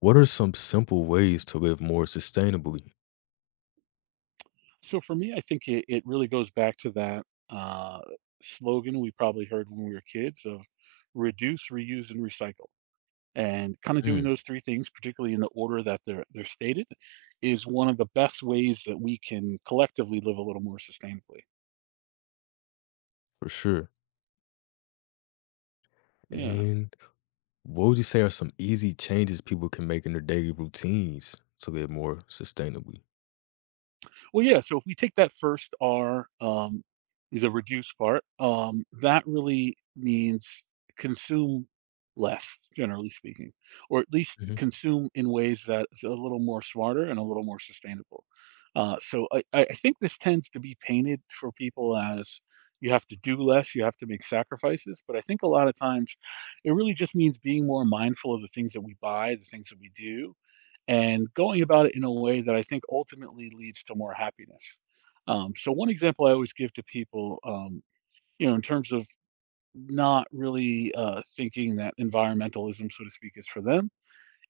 What are some simple ways to live more sustainably? So for me, I think it really goes back to that uh, slogan we probably heard when we were kids of reduce, reuse, and recycle. And kind of doing Mm, those three things, particularly in the order that they're stated, is one of the best ways that we can collectively live a little more sustainably. for sure. Yeah. And what would you say are some easy changes people can make in their daily routines to live more sustainably? Well, yeah, so if we take that first R, the reduce part. That really means consume less, generally speaking, or at least Mhm, consume in ways that is a little more smarter and a little more sustainable. So I think this tends to be painted for people as you have to do less, you have to make sacrifices. But I think a lot of times it really just means being more mindful of the things that we buy, the things that we do, and going about it in a way that I think ultimately leads to more happiness. So one example I always give to people, in terms of not really thinking that environmentalism, so to speak, is for them,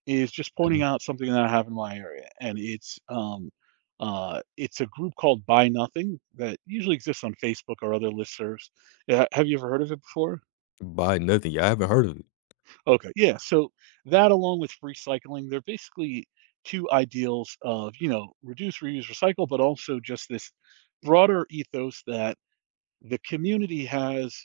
is just pointing mhm. out something that I have in my area, and it's a group called Buy Nothing that usually exists on Facebook or other listservs. Yeah, have you ever heard of it before? Buy nothing. Yeah, I haven't heard of it. Okay, yeah, so that along with recycling, they're basically 2 ideals of, you know, reduce, reuse, recycle, but also just this broader ethos that the community has,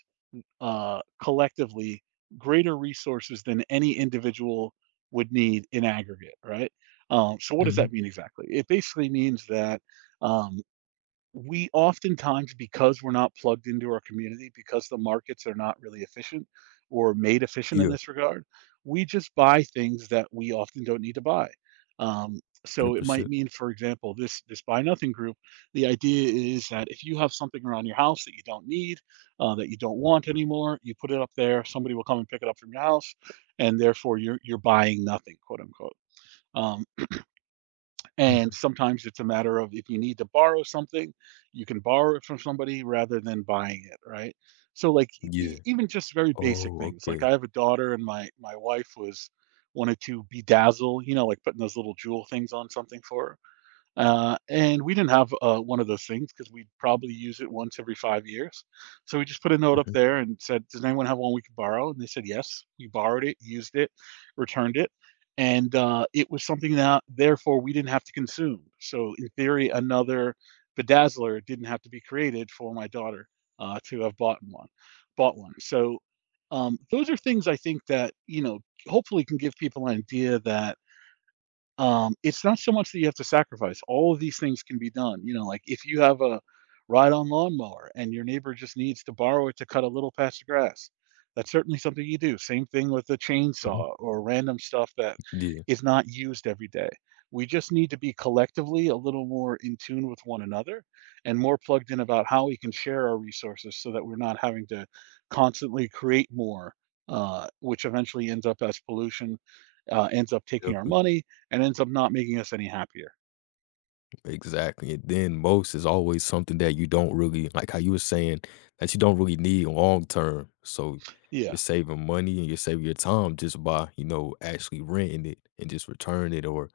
collectively greater resources than any individual would need in aggregate, right? So what does Mhm. that mean exactly? It basically means that, um we oftentimes, because we're not plugged into our community, because the markets are not really efficient or made efficient in Yeah, this regard, we just buy things that we often don't need to buy. Um, so it might 100%. mean, for example, this buy nothing group. The idea is that if you have something around your house that you don't need, that you don't want anymore, you put it up there. Somebody will come and pick it up from your house, and therefore you're buying nothing, quote unquote. Um, and Mhm. sometimes it's a matter of if you need to borrow something, you can borrow it from somebody rather than buying it, right? So like Yeah. even just very basic Oh, things. Like okay. I have a daughter and my wife was wanted to bedazzle, you know, like putting those little jewel things on something for her. And we didn't have one of those things because we'd probably use it once every 5 years. So we just put a note up Mhm, there and said, "Does anyone have one we could borrow?" And they said, "Yes." We borrowed it, used it, returned it, and it was something that therefore we didn't have to consume. So in theory, another bedazzler didn't have to be created for my daughter to have bought one. Bought one. So those are things I think that hopefully can give people an idea that it's not so much that you have to sacrifice. All of these things can be done. You know, like if you have a ride-on lawnmower and your neighbor just needs to borrow it to cut a little patch of grass, that's certainly something you do. Same thing with a mhm. chainsaw or random stuff that Yeah, is not used every day. We just need to be collectively a little more in tune with one another and more plugged in about how we can share our resources so that we're not having to constantly create more, which eventually ends up as pollution, ends up taking our definitely. money, and ends up not making us any happier. Exactly, and then most is always something that you don't really like how you were saying, that you don't really need long term, so you're Yeah. saving money and you're saving your time just by, actually renting it and just returning it or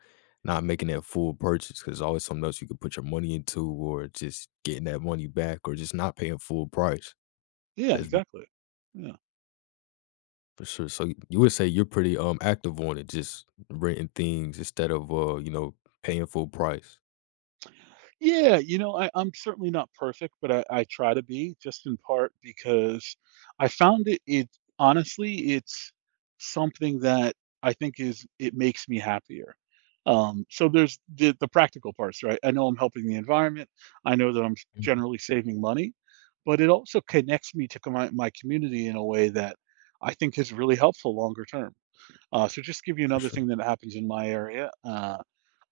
not making that full purchase 'cause always something else you could put your money into, or just getting that money back, or just not paying full price. Yeah, That's exactly. Yeah. for sure, so you would say you're pretty, active on it, just renting things instead of, paying full price. Yeah, you know, I'm certainly not perfect, but I try to be just in part because I found it honestly, it's something that I think is it makes me happier. So there's the practical parts, right? I know I'm helping the environment. I know that I'm s Mhm, generally saving money, but it also connects me to co my community in a way that I think is really helpful longer term. So just give you for another sure. thing that happens in my area.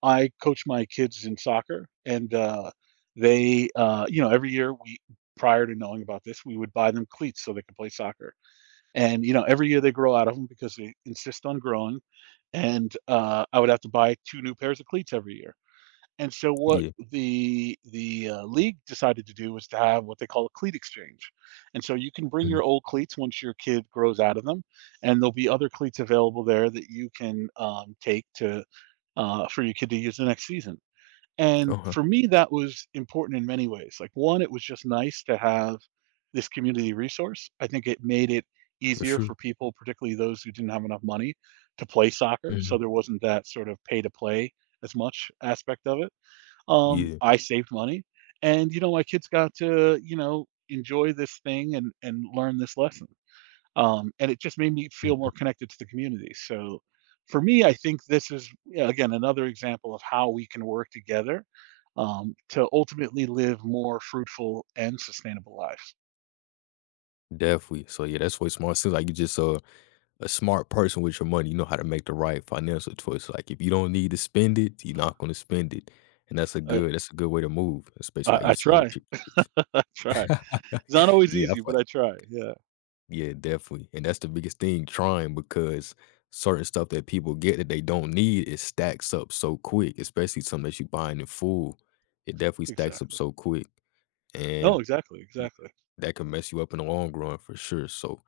I coach my kids in soccer, and they, you know, every year we, prior to knowing about this, we would buy them cleats so they could play soccer. And you know, every year they grow out of them because they insist on growing. And I would have to buy two new pairs of cleats every year. And so what Yeah. the league decided to do was to have what they call a cleat exchange. And so you can bring Mhm. your old cleats once your kid grows out of them, and there'll be other cleats available there that you can take to for your kid to use the next season. And Uh-huh. for me, that was important in many ways. Like one, it was just nice to have this community resource. I think it made it For easier sure. for people, particularly those who didn't have enough money, to play soccer. Mhm. So there wasn't that sort of pay to play as much aspect of it. Yeah. I saved money, and, you know, my kids got to, you know, enjoy this thing and learn this lesson. And it just made me feel more Mhm. connected to the community. So, for me, I think this is, yeah, again, another example of how we can work together, to ultimately live more fruitful and sustainable lives. Definitely. So yeah, that's really smart. Seems like you just a smart person with your money. You know how to make the right financial choice. Like if you don't need to spend it, you're not gonna spend it. And that's a I good that's a good way to move, especially I how you I said with try. your kids. I try. It's not always Yeah, I feel easy, but like I try. Yeah, yeah, definitely. And that's the biggest thing, trying, because certain stuff that people get that they don't need, it stacks up so quick, especially something that you buying in full. It definitely stacks up exactly. so quick. Oh, And exactly, yeah. exactly. That could mess you up in the long run for sure. So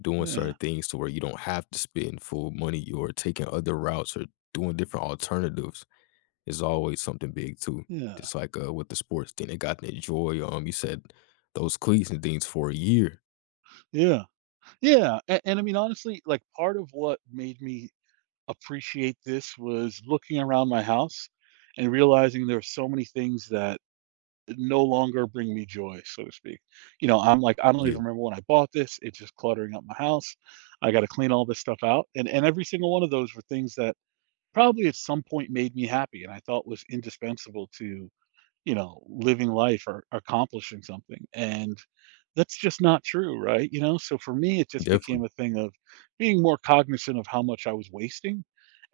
doing Yeah, certain things to where you don't have to spend full money, or taking other routes, or doing different alternatives is always something big too. yeah, Just like with the sports thing, they got to enjoy. You said those cleats and things for a year. yeah. Yeah, and, I mean, honestly, like part of what made me appreciate this was looking around my house and realizing there are so many things that no longer bring me joy, so to speak. You know, I'm like, I don't even Yeah, remember when I bought this. It's just cluttering up my house. I got to clean all this stuff out, and every single one of those were things that probably at some point made me happy, and I thought was indispensable to you know, living life or accomplishing something. And that's just not true, right? You know, so for me, it just became definitely. a thing of being more cognizant of how much I was wasting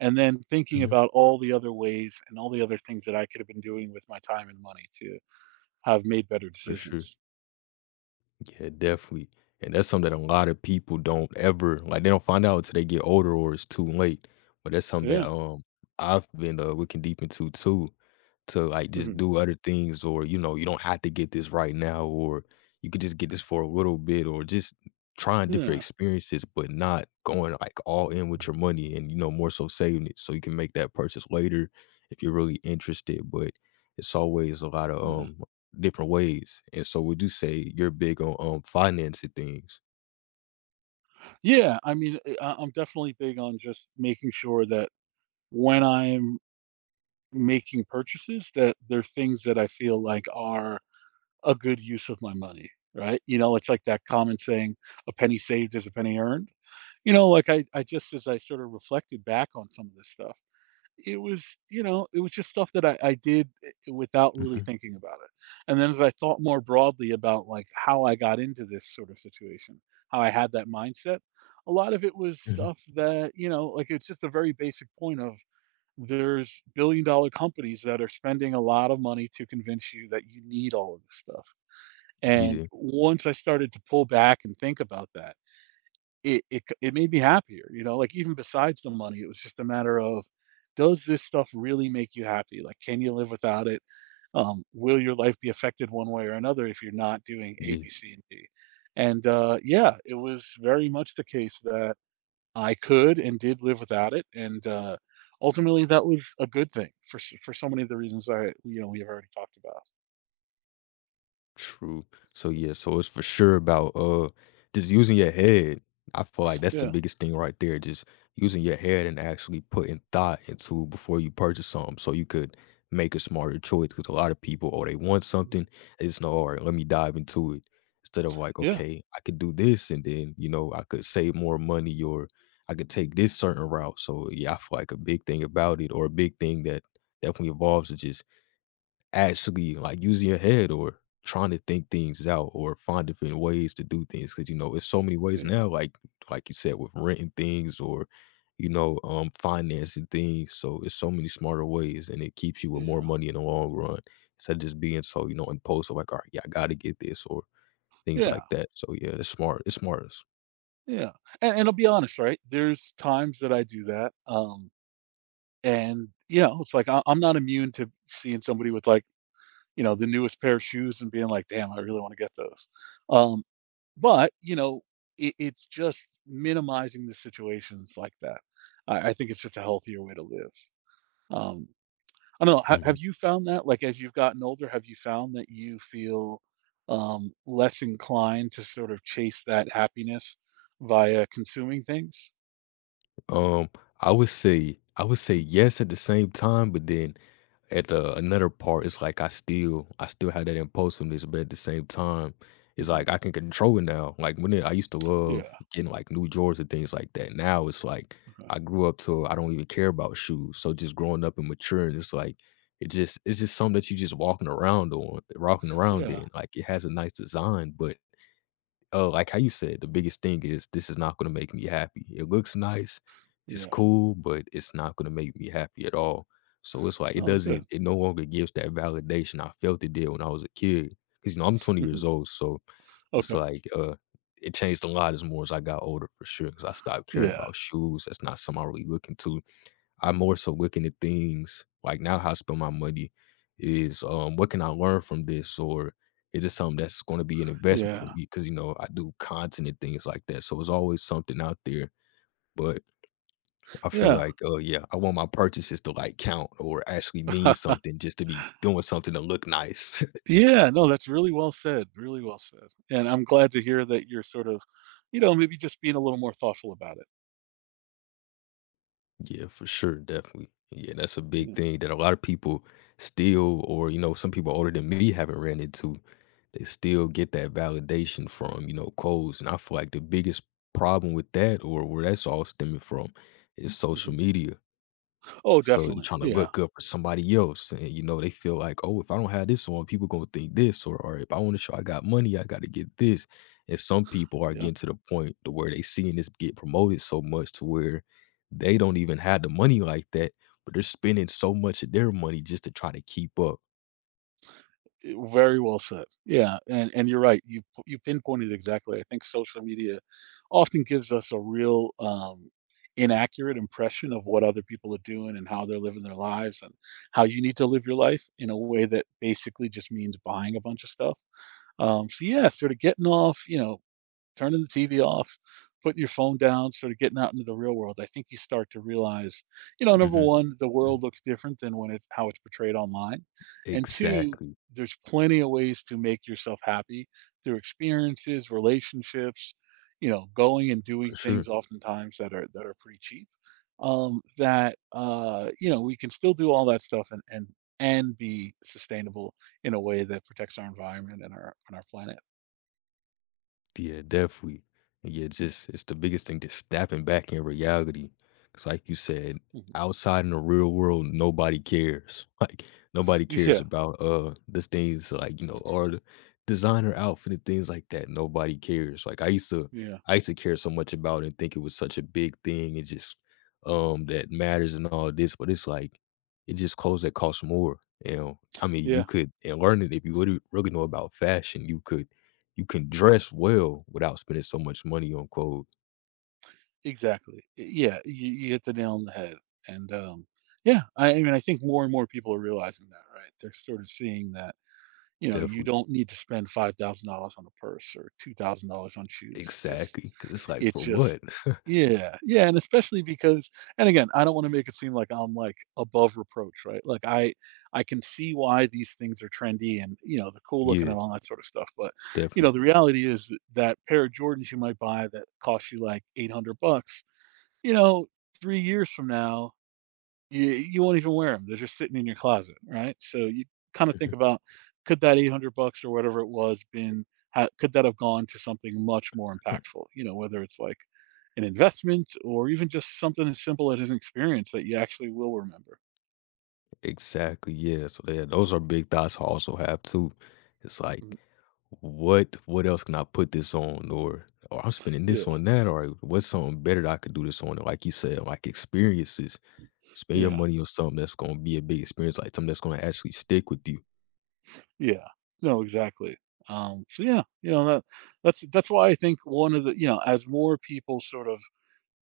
and then thinking hmm about all the other ways and all the other things that I could have been doing with my time and money to have made better for sure. decisions. Yeah, definitely. And that's something that a lot of people don't ever like, they don't find out until they get older, or it's too late. But that's So, something that yeah. I've been looking deep into too, to like just Hmm. do other things, or you know, you don't have to get this right now, or you could just get this for a little bit, or just trying different Yeah. experiences but not going like all in with your money, and you know, more so saving it so you can make that purchase later if you're really interested. But it's always a lot of Yeah. Different ways. And so would you say you're big on, financing things? Yeah. I mean, I'm definitely big on just making sure that when I'm making purchases, that they're things that I feel like are a good use of my money, right? You know, it's like that common saying, a penny saved is a penny earned. You know, like I just as I sort of reflected back on some of this stuff, it was, you know, it was just stuff that I did without really Mhm, thinking about it. And then as I thought more broadly about like how I got into this sort of situation, how I had that mindset, a lot of it was mhm. stuff that, you know, like it's just a very basic point of there's billion-dollar companies that are spending a lot of money to convince you that you need all of this stuff, and Yeah. once I started to pull back and think about that, it made me happier, you know, like, even besides the money, it was just a matter of, does this stuff really make you happy? Like, can you live without it? Will your life be affected one way or another if you're not doing A, Yeah. B, C, and D? And, yeah, it was very much the case that I could and did live without it, and, ultimately, that was a good thing for s for so many of the reasons we have already talked about. True. So yeah, so it's for sure about just using your head. I feel like that's the Yeah. biggest thing right there. Just using your head and actually putting thought into before you purchase something, so you could make a smarter choice. Because a lot of people, oh, they want Mhm. something, they just know, all right, let me dive into it. Instead of like, Yeah, okay, I could do this and then, you know, I could save more money, or I could take this certain route. So yeah, I feel like a big thing about it, or a big thing that definitely evolves, is just actually like using your head, or trying to think things out, or find different ways to do things, because you know it's so many ways yeah, now, like you said with renting things, or you know financing things. So it's so many smarter ways, and it keeps you with more yeah, money in the long run, instead of just being so you know impulsive, like, all right, yeah, I gotta get this or things yeah. like that. So yeah, it's smart, it's smart. Yeah, and I'll be honest, right? There's times that I do that, and, you know, it's like I'm not immune to seeing somebody with, like, you know, the newest pair of shoes and being like, "Damn, I really wanna get those." Um, but, you know, it's just minimizing the situations like that. I think it's just a healthier way to live. Um, I don't know, ha Mhm. have you found that? Like, as you've gotten older, have you found that you feel, less inclined to sort of chase that happiness via consuming things? um I would say yes, at the same time, but then at the another part, it's like I still had that impulsiveness, but at the same time, it's Mhm. like I can control it now. Like I used to Yeah, love getting like new drawers and things like that. Now it's like okay. I grew up to I don't even care about shoes. So just growing up and maturing, it's like it's just something that you just walking around on, walking around Yeah, in. Like it has a nice design, but, oh, like how you said, the biggest thing is this is not gonna make me happy. It looks nice, it's yeah. cool, but it's not gonna make me happy at all. So it's like Oh, good. it no longer gives that validation I felt it did when I was a kid. Cause you know, I'm 20 years Mhm. old, so it's Okay. like, it changed a lot as more as I got older, for sure. Cause I stopped caring Yeah, about shoes. That's not something I really look into. I'm more so looking at things like, now how I spend my money is what can I learn from this, or is it something that's going to be an investment for yeah, me? Because you know I do content and things like that, so it's always something out there. But I feel yeah. like, oh yeah, I want my purchases to like count or actually mean something, just to be doing something to look nice. Yeah, no, that's really well said, and I'm glad to hear that you're sort of, you know, maybe just being a little more thoughtful about it. Yeah, for sure, definitely. Yeah, that's a big Yeah, thing that a lot of people still, or you know, some people older than me haven't ran into. They still get that validation from you know codes, and I feel like the biggest problem with that, or where that's all stemming from, is social mhm. media. Oh, So you definitely. trying to Yeah, look good for somebody else, and you know they feel like, "Oh, if I don't have this on, people gonna think this," or "If I want to show I got money, I got to get this." And some people are yeah. getting to the point to where they seeing this get promoted so much to where they don't even have the money like that, but they're spending so much of their money just to try to keep up. Very well said. Yeah, and you're right. You pinpointed exactly. I think social media often gives us a real inaccurate impression of what other people are doing and how they're living their lives and how you need to live your life in a way that basically just means buying a bunch of stuff. So yeah, sort of getting off. You know, turning the TV off, putting your phone down, sort of getting out into the real world, I think you start to realize, you know, number hmm one, the world looks different than when it's how it's portrayed online. And two, Exactly, there's plenty of ways to make yourself happy through experiences, relationships, you know, going and for doing sure. things oftentimes that are pretty cheap. That you know, we can still do all that stuff and be sustainable in a way that protects our environment and our planet. Yeah, definitely. And yeah, just it's the biggest thing, just snapping back in reality. Cause like you said, Mhm. outside in the real world, nobody cares. Like nobody cares Yeah, about the things, like, or the designer outfit and things like that. Nobody cares. Like I used to yeah, I used to care so much about it and think it was such a big thing, and just that matters and all this, but it's like it just clothes that cost more. You know, I mean, you yeah. could and learn it, if you would really really know about fashion, you can dress well without spending so much money on clothes. Exactly. Yeah, you hit the nail on the head, and, yeah, I mean, I think more and more people are realizing that, right? They're sort of seeing that, you know, you Definitely. don't need to spend $5,000 on a purse or $2,000 on shoes, just Exactly. Cause it's like, it's for just what? yeah, yeah, and especially because and again, I don't wanna make it seem like I'm, like, above reproach, right? Like, I can see why these things are trendy and, you know, they're cool looking Yeah, and all that sort of stuff, but, you know, definitely. the reality is that that pair of Jordans you might buy that cost you, like, 800 bucks. You know, 3 years from now, you won't even wear them. 'Em, they're just sitting in your closet, right? So you kinda think Mhm. about, could that 800 bucks or whatever it was been ha could that have gone to something much more impactful? You know, whether it's like an investment or even just something as simple as an experience that you actually will remember. Exactly, yeah, so yeah, those are big thoughts I also have too. It's like, Mm. what else can I put this on? Or I'm spending Yeah, this on that, or what's something better that I could do this on? Like you said, like experiences. Spend your yeah, money on something that's gonna be a big experience, like something that's gonna actually stick with you. yeah. No, exactly. So yeah, you know, that's why I think one of the as more people sort of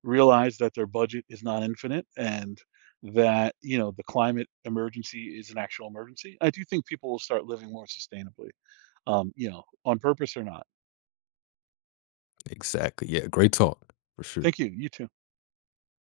realize that their budget is not infinite and that, you know, the climate emergency is an actual emergency, I do think people will start living more sustainably, you know, on purpose or not. Exactly, yeah, great talk, for sure. Thank you. You too.